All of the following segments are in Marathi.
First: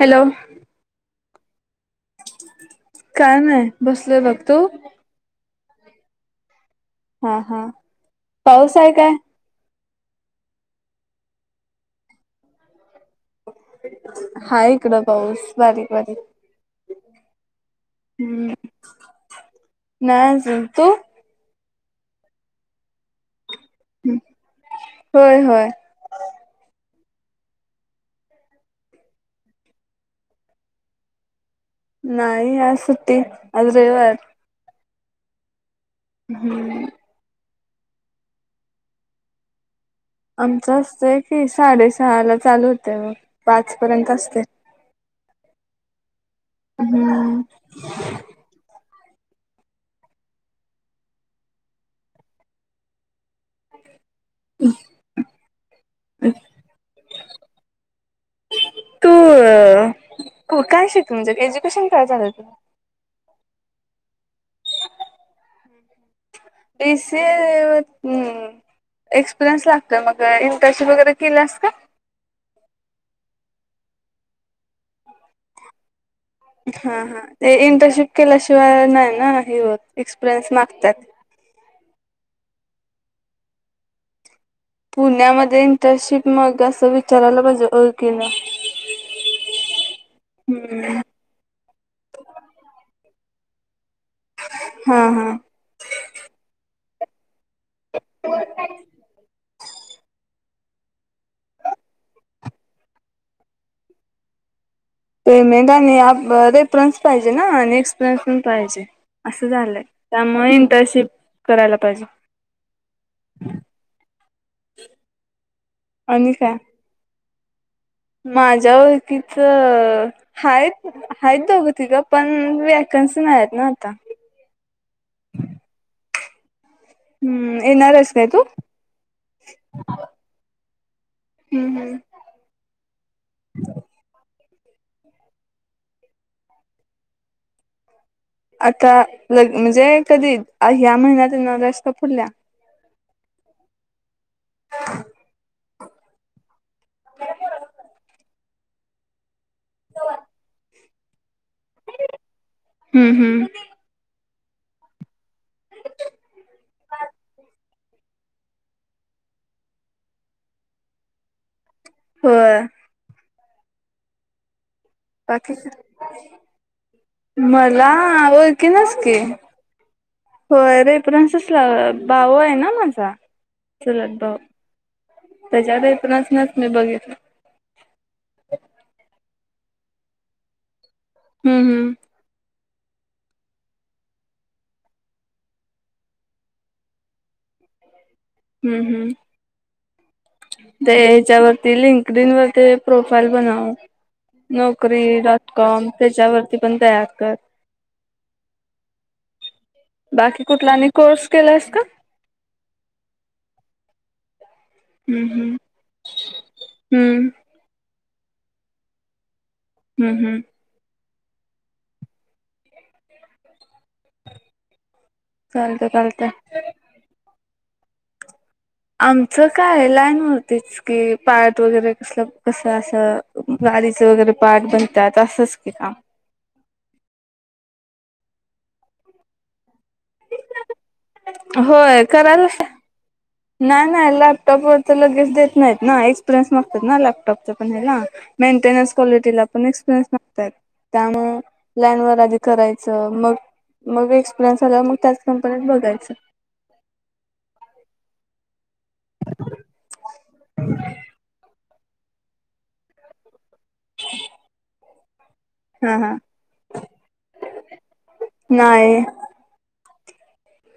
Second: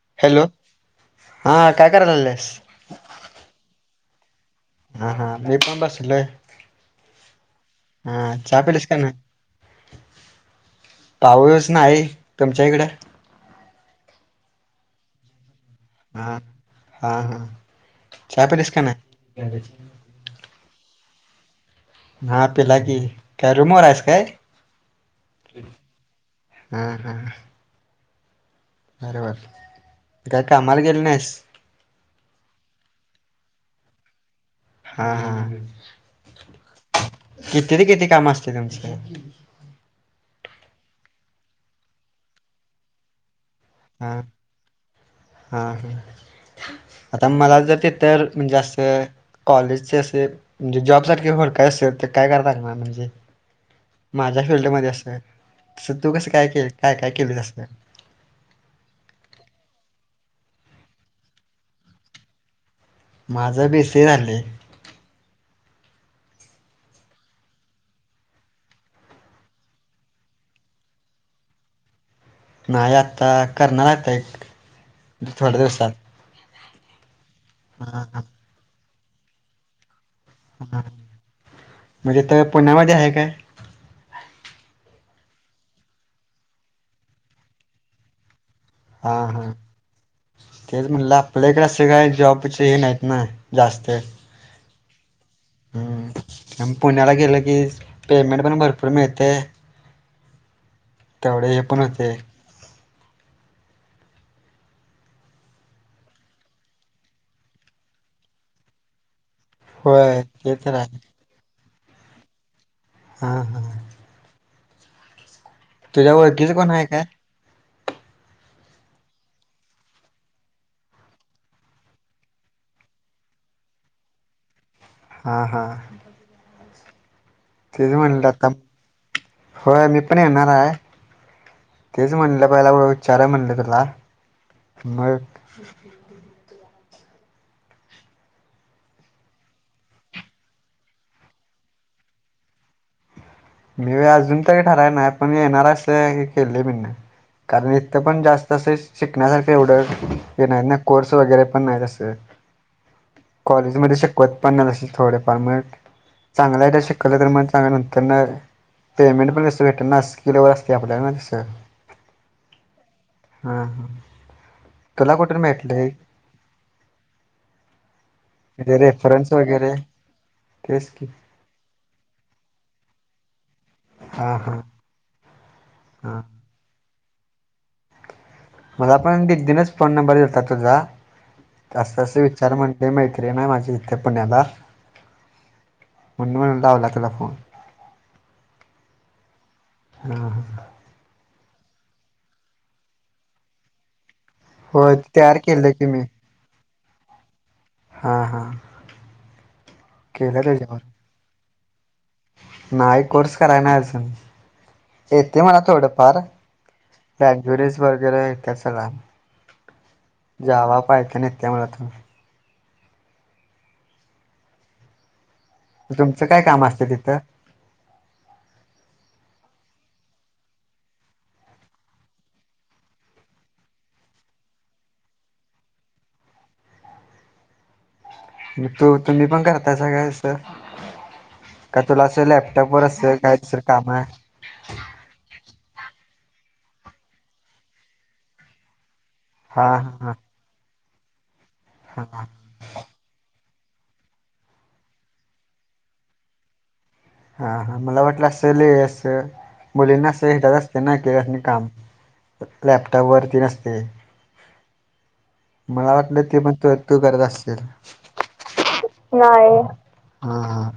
हॅलो! हा.. काय करायला लागल्यास? काय नाही.. बसलेय बघ.. तू? हा.. हा.. मी पण बसलोय.. हा.. चहा पाऊस पिलीस आहे का काय नाय? पाऊ.. स नाही.. तुमच्या इकड? हाय.. इकडं पाऊस.. बारीक बारीक हा.. हा.. हा.. चहा पिलीस का नाय? नाय अजून.. तू? हा पिला की.. काय रूमवर आहेस काय? होय ह.. होय ह.. ह.. अरे बापरे.. काय कामाला गेली नाहीस? नाही आज सुट्टी.. आज रविवार हां हां हां हां. हम्म. किती ते किती काम असते तुमच? आमचं असत की साडेसहा ला चालू होतय बघ पाच पर्यंत असतय. हां हां, आता हम्म मला जर ती तर म्हणजे असं कॉलेजचे असे म्हणजे जॉब सारखे वर्कर असत्यात तर कराय लगणार म्हणजे माझ्या फिल्डमध्ये अस, तस तू कस काय के काय काय केलीस आस? तू काय शि म्हणजे एज्युकेशन काय झालय तुझ? माझं बी सी ए झालंय. बी सी ए व हम्. एक्सपिरियन्स लागतो मग, इंटर्शिप वगैरे केलियेस का? नाही आत्ता करणार आता एक थोड्या दिवसात. हां हां ते हा इंटर्नशिप हा केल्याशिवाय नाही ना हे होत एक्सपिरियन्स मागतात. म्हणजे तर पुण्यामध्ये आहे काय? पुण्यामध्ये इंटर्नशिप मग असं विचारायला पाहिजे ओळखीन. हा हा तेच म्हणला आपल्या इकडं आस काय जॉबचे हे नाहीत ना जास्त. हां हां. हम्म आणि पुण्याला गेलं की पेमेंट पण भरपूर मिळतय. तेवढ हे पण होतय. पेमेंट आणि आप रेफरेन्स पाहिजे ना आणि एक्सपिरीयन्स पण पाहिजे. असं झालंय, होय त्यामुळे ते तर आहे इंटर्नशिप करायला पाहिजे. हां हां. तुझ्या ओळखीच कोण हाय काय? माझ्या ओळखीचं हायत हाय त दोघं तिघ पण वॅकन्सी नाही आहेत ना आता. हा हा. हम्म. तेच येणार आहेस काय म्हणलं तू? आता होय मी पण येणार हाय हम् हम्. तेच म्हणलं पहिला विचारुया म्हणल तुला, मग [inaudible] आता लग म्हणजे कधी ह्या महिन्यात येणार आहेस का पुढल्या? मी वय अजून तरी ठराय नाय पण येणार हाय अस हे केलय मी न. कारण इथं पण जास्त असं शिकण्यासाठी एवढं हे नाहीत ना कोर्स वगैरे पण नाही असं. [inaudible] हम्म हम्. कॉलेज मध्ये शिकवत पण नाही असं थोडेफार म चांगलं जर शिकवलं तर मग चांगलं नंतर न पेमेंट पण तसं भेटल ना, स्किलवर असते आपल्याला ना तसं. होय. हां. तुला कुठून बाकीच भेटले मला म्हणजे ओळखीनच की, रेफरन्स वगैरे होय तेच की रेफरेन्सला भाऊ आहे ना माझा चुलत भाऊ, हां हां त्याच्या हां. रेफरन्सनच मी बघितलं. मला पण दिदीनच फोन नंबर दिलता तुझा, हम्म हम्म असं असं विचार म्हण ते मैत्रीण आहे माझी इथं पुण्याला म्हणू म्हणून लावला तूला फोन. हम्म हम्म. हा हा ते ह्याच्यावर ती लिंकडीन वर ते प्रोफाईल बनाव. होय नोकरी तयार डॉट केलं की कॉम मी त्याच्यावरती पण तयार कर. हा हा. केलं बाकी कुठला त्याच्यावर आणि कोर्स केलायस का? नाय कोर्स कराय नाय अजून हम्म येते हम्म मला थोडंफार. हम्म ज्युडस वगैरे येत्यात सगळं आम् हम्म हम्म. जावा पायथॉन येते मला थो चालतंय तुमचं चालतंय काय काम असतं तिथं? आमचं काय एलायन होती च की पार्ट वगैरे कसलं कसं असं गाडीचं वगैरे पार्ट बनत्यात असंच की काम. मी तो तुम्ही पण करतायसा का असं? काय तुला असं लॅपटॉप वर असतं कायत सर नाय नाय लॅपटॉप व तर लगेच देत नाहीत ना एक्सपिरियन्स मागतात ना लॅपटॉप पण हे ना मेंटेनन्स क्वालिटीला पण हा एक्सपिरीयन्स हा मागता आहेत त्यामुळं लाईन हा वर हा आदी कराय च मग मग एक्सपिरियन्स झाल्यावर मग त्याच कंपनीत बघायचं हा हा मला वाटलं असं लयस स मुलींना असं हे [unintelligible] असते ना [unintelligible] काम. लॅपटॉपवरती नसते [unintelligible] मला हा हा वाटलं ते पण तू तू करत असेल नाही नाही. हा हा.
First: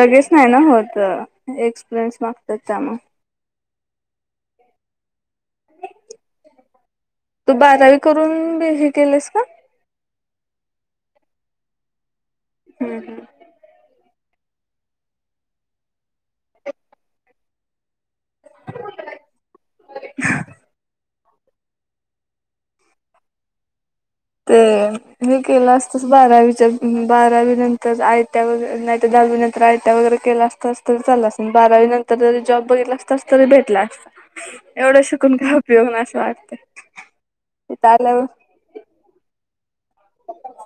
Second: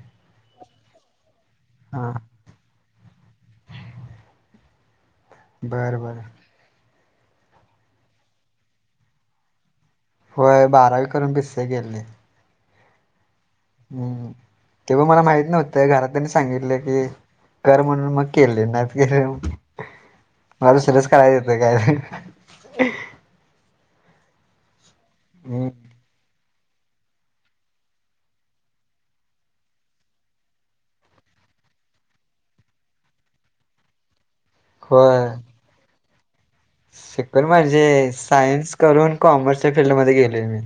लगेच नाही ना होत हा एक्सपिरियन्स मागतात त्यामुळ. बरं बरं. तू बारावी करून बी हे केलस का? होय बारावी करून बिस्से केलयं. हम्म हम्म. हम्म हम्म तेव्हा मला माहित नव्हतं घरातल्यांनी सांगितलं की कर म्हणून मग केले नाहीतर कशाला मग मला दुसरच करायच येतं काय. ते हे हम्म केलास सस बारावीच्या बारावीनंतर आय टी आय वगैरे नाहीतर दहावीनंतर आय टी आय वगैरे केल्या असतास तरी चाललं असेन बारावी नंतर जरी जॉब बघितला असता तस तरी भेटला असता. एवढं होय शिकून काय उपयोग नाय असं वाटते. शिकून म्हणजे सायन्स करून कॉमर्सच्या फीलडमध्ये गेलोय मी.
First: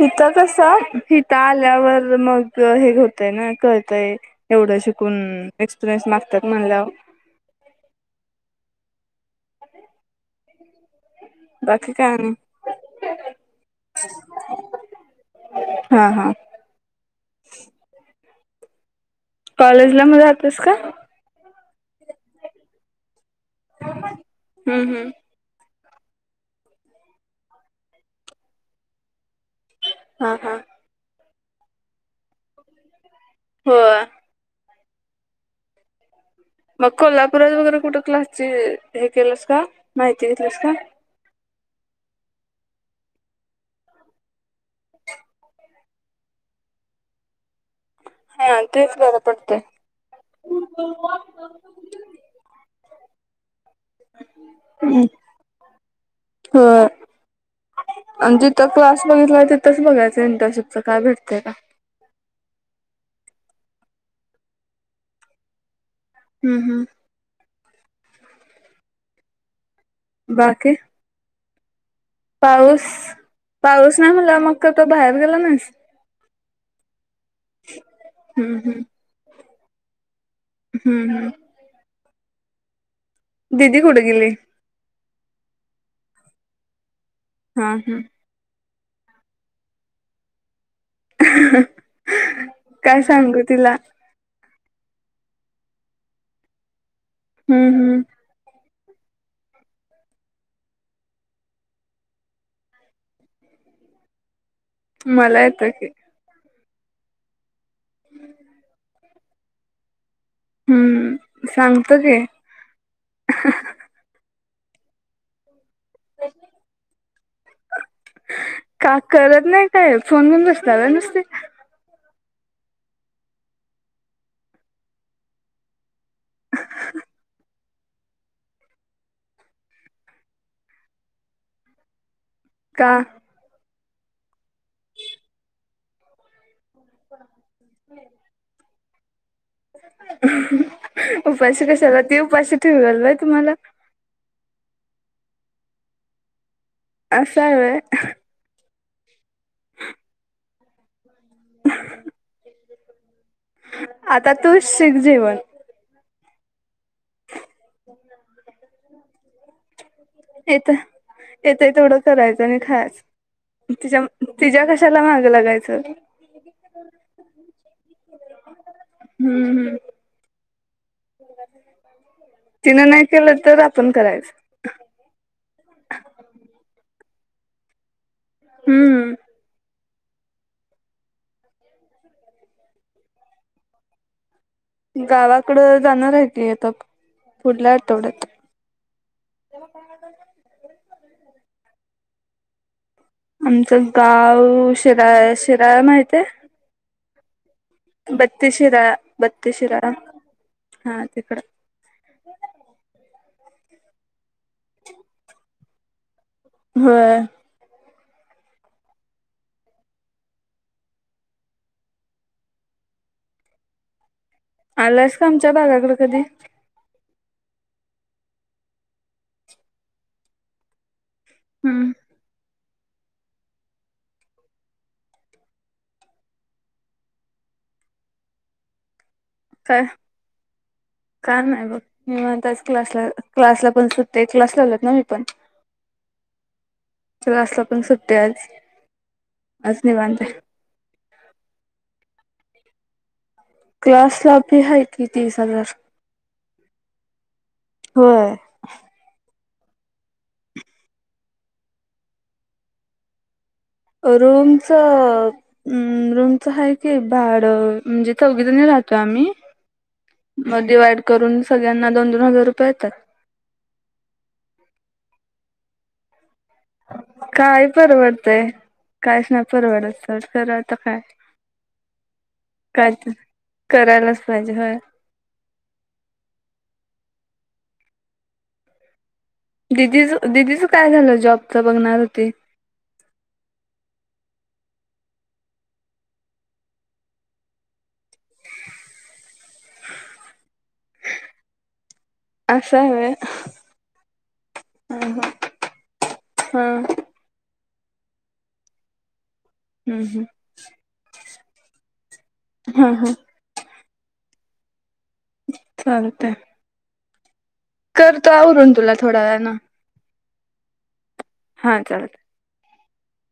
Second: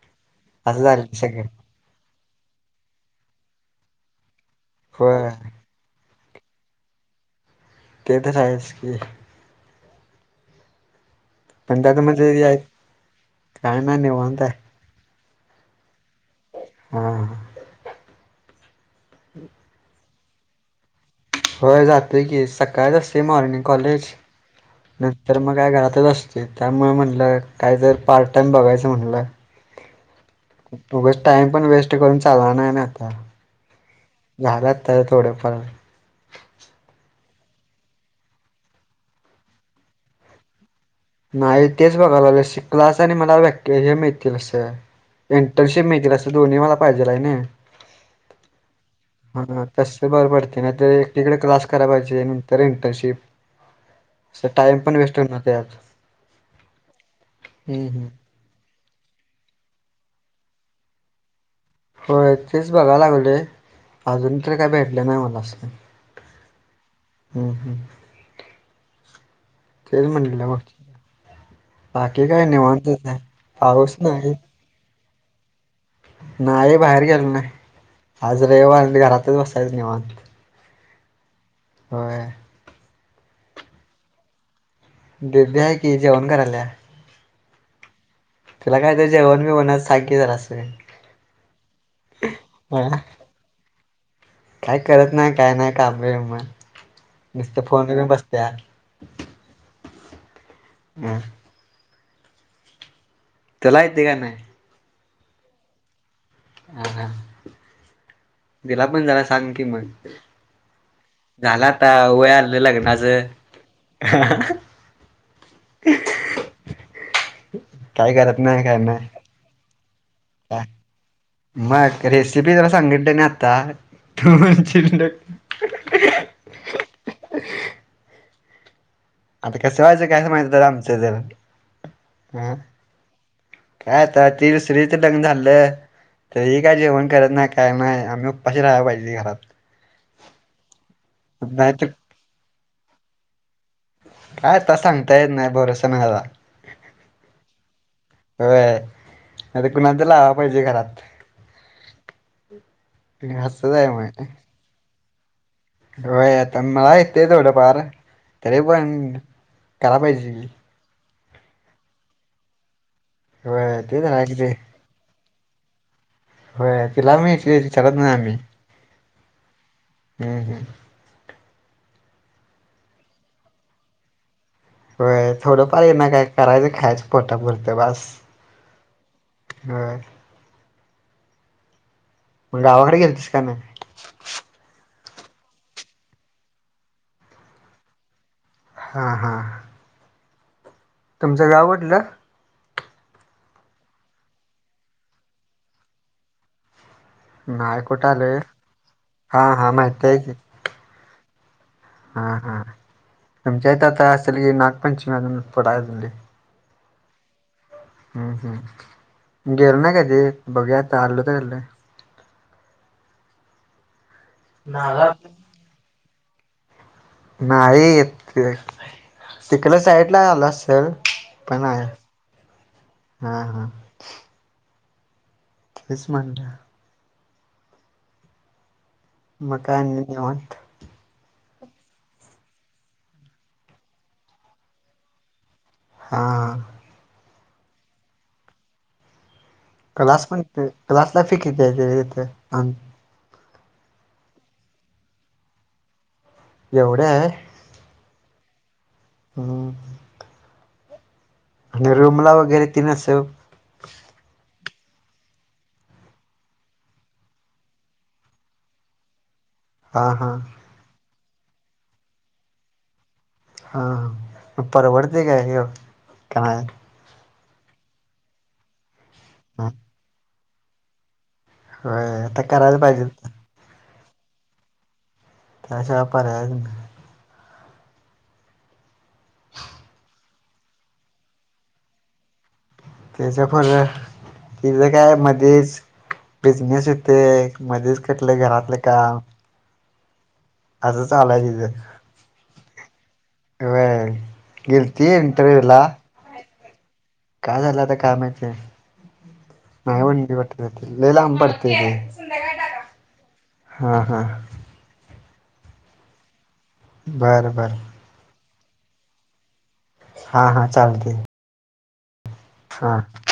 हिथं कसं असं झालं हिथं सगळं आल्यावर मग हे होतय ना कळतय एवढं शिकून होय एक्सपिरियन्स मागतात म्हणल्यावर. ते तर आहेच की. [inaudible] पण बाकी त्या तर काय म्हणजे नाही. ये आहेत काय नाय निवांत आहे. हा हा. हा. कॉलेज ला मग जातोयस का? होय जातोय की, सकाळचं असतय मॉर्निंग कॉलेज, हम्म हम्म नाही तर मग काय घरातच असतोय, त्यामुळे म्हणलं काय तर पार्ट टाइम बघायचं म्हणलं. हा हा. उगच टाइम पण वेस्ट करून चालणार नाही ना आता. होय. झालं आता हे थोडंफार. मग कोल्हापुरात वगैरे कुठं क्लासची हे केलंस का, माहिती घेतलंस का? नाही, तेच बघाय लागलोय, शिकलाच आणि मला व्याक्य हे मिळतील असं. इंटर्नशिप मिळतील असं दोन्ही मला पाहिजेल आय नाही. हा तेच बरं पडतंय. हा तसं बर पडतय, नाही तर एकटीकडे क्लास करा पाहिजे नंतर इंटर्नशिप, असं टाइम पण वेस्ट होणार त्यज्यात. होय. हम्म हम्म. आणि जिथं क्लास बघितलाय तिथंच बघायचं इंटर्नशिपच काय भेटतय का? होय तेच बघा लागलोय, अजून तरी काय भेटलं नाही मला असं. हम्म हम्म. हम्म हम्म, तेच म्हटलं बा बाकी बाकी काय निवांतच हाय, पाऊस नाही. कुठं बाहेर गेला नाहीस. नाही बाहेर गेलो नाही, आज हम्म हम्म रविवार घरातच बसायच निवांत. हम्म हम्म. होय. दिदी कुठं गेली? दीदी हाय की जेवण कराल्या. हा हा. तिला काय तर जेवणबिवणाच सांग की जरासं. अं काय सांगू तिला. काय करत नाही काय नाही कामं बिमं,, नुसतं हम्म फोन हम्म घिऊन बसत्या. हम्म. त्याला येतय का नाय.? मला येतय की. हा हा, तिला पण जरा सांग की मग. हम्म झालं आता, सांगतो की वय आलं लग्नाचं. हाहाहा. काय करत नाही काय का नाही. करत नाही काय फोन घिऊन बसत्या वय नुसती. मग रेसिपी तेला सांगितलं नाही आता,, तू म्हणशील [inaudible] [inaudible] आता कसं व्हायचं कायसं माहिती तर आमचं तर. अं. का? काय आता ति दुसरीच लग्न झालं. तरी हि काय जेवण करत नाही काय नाही, आम्ही उपाशी राहाय पाहिजे घरात. उपाशी नाही तर कशाला, ती उपाशी ठेवल व्हय तुम्हाला. काय आता सांगता येत नाही, भरोसा नाय हजा. असं हाय होय? होय, आता कुणाला तर लावाय पाहिजे घरात. [inaudible] [unintelligible] आता तूच शिक जेवण. होय आता मला येतय थोडं फार तरी पण कराय पाहिजे की. येतय तेवढं करायचं आणि खायच. होय तिच्या तेच आहे की ते तिच्या कशाला मागं लागायचं? व्हय तिला मी [unintelligible] विचारात नाय आम्ही. हम्म हम्म. हम् हम्. तिनं नाही केलं तर आपण करायचं. व्हय थोडंफार ये ना काय करायचं खायचं पोटापुरतं बास. हम्म. व्हय, म गावाकड गेलेतीस का नाय? गावाकडं जाणार आहे की आता पुढल्या आठवड्यात. हा हा. तुमचं गाव कुठलं? आमचं गाव शीराळ शिराळा माहितिये? नाय. बत्ती शिराळा बत्ती शिराळा माहिती आहे की हा तिकडं. हा हा तुमच्या इथं आता असल की नागपंचमी अजून पुढ हाय अजून लय. होय. ह हं, गेली नाही कधी, बघूया आता आलो तर आलो. आलायस का आमच्या भागाकड कधी? नाही ते तिकड साईडला आलो असल पण नाही. हम्म हा हा. तेच म्हणल. मग काय आणि निवांत? काय नाही बघ. निवांत आज क्लासला क्लासला पण सुट्टी हाय क्लास लावलेत ना मी पण. हा. क्लासला पण सुट्टी आज. आज निवांत क्लास आहे पण क्लासला फि किती हाय ती तिथं? क्लासला फी आहे की तीस हजार. एवढी हाय? होय. हम. आणि रूमला वगैरे तेन अस रूमच हम् रुमच आहे कि भाड म्हणजे चौघीजनी राहतोय आम्ही हा हा. डीवाईड करून सगळ्यांना दोन दोन हजार रुपये येतात. हा हा परवडते काय ह्यो काय परवडतंय, काहीच नाही परवडत पर खर आता काय होय.. आता करायला काय पाहिजे. तर करायलाच पाहीजे.. होय त्याशिवाय पर्यायच नाही. दिदीच.. दिदीचं काय झालं जॉबच बघणार होती. त्याच पोरगं.. तिज काय मध्येच बिझनेस येतोय.. मध्येच कुटल घरातल काम असं चालू हाय तिज असं आहे.. होय होय.. गेलती इंटरव्यूला हा. काय झालं आता काय माहितीय. नाही हम्म हम्म. होनदी वाटत.. लई लांब पडत ते.. हा हा हा.. हा.. चालतय. बरं.. बरं.. करतो आवरून तुला थोड्या वेळा न हा.. हा. चालतय. हा चालत. हां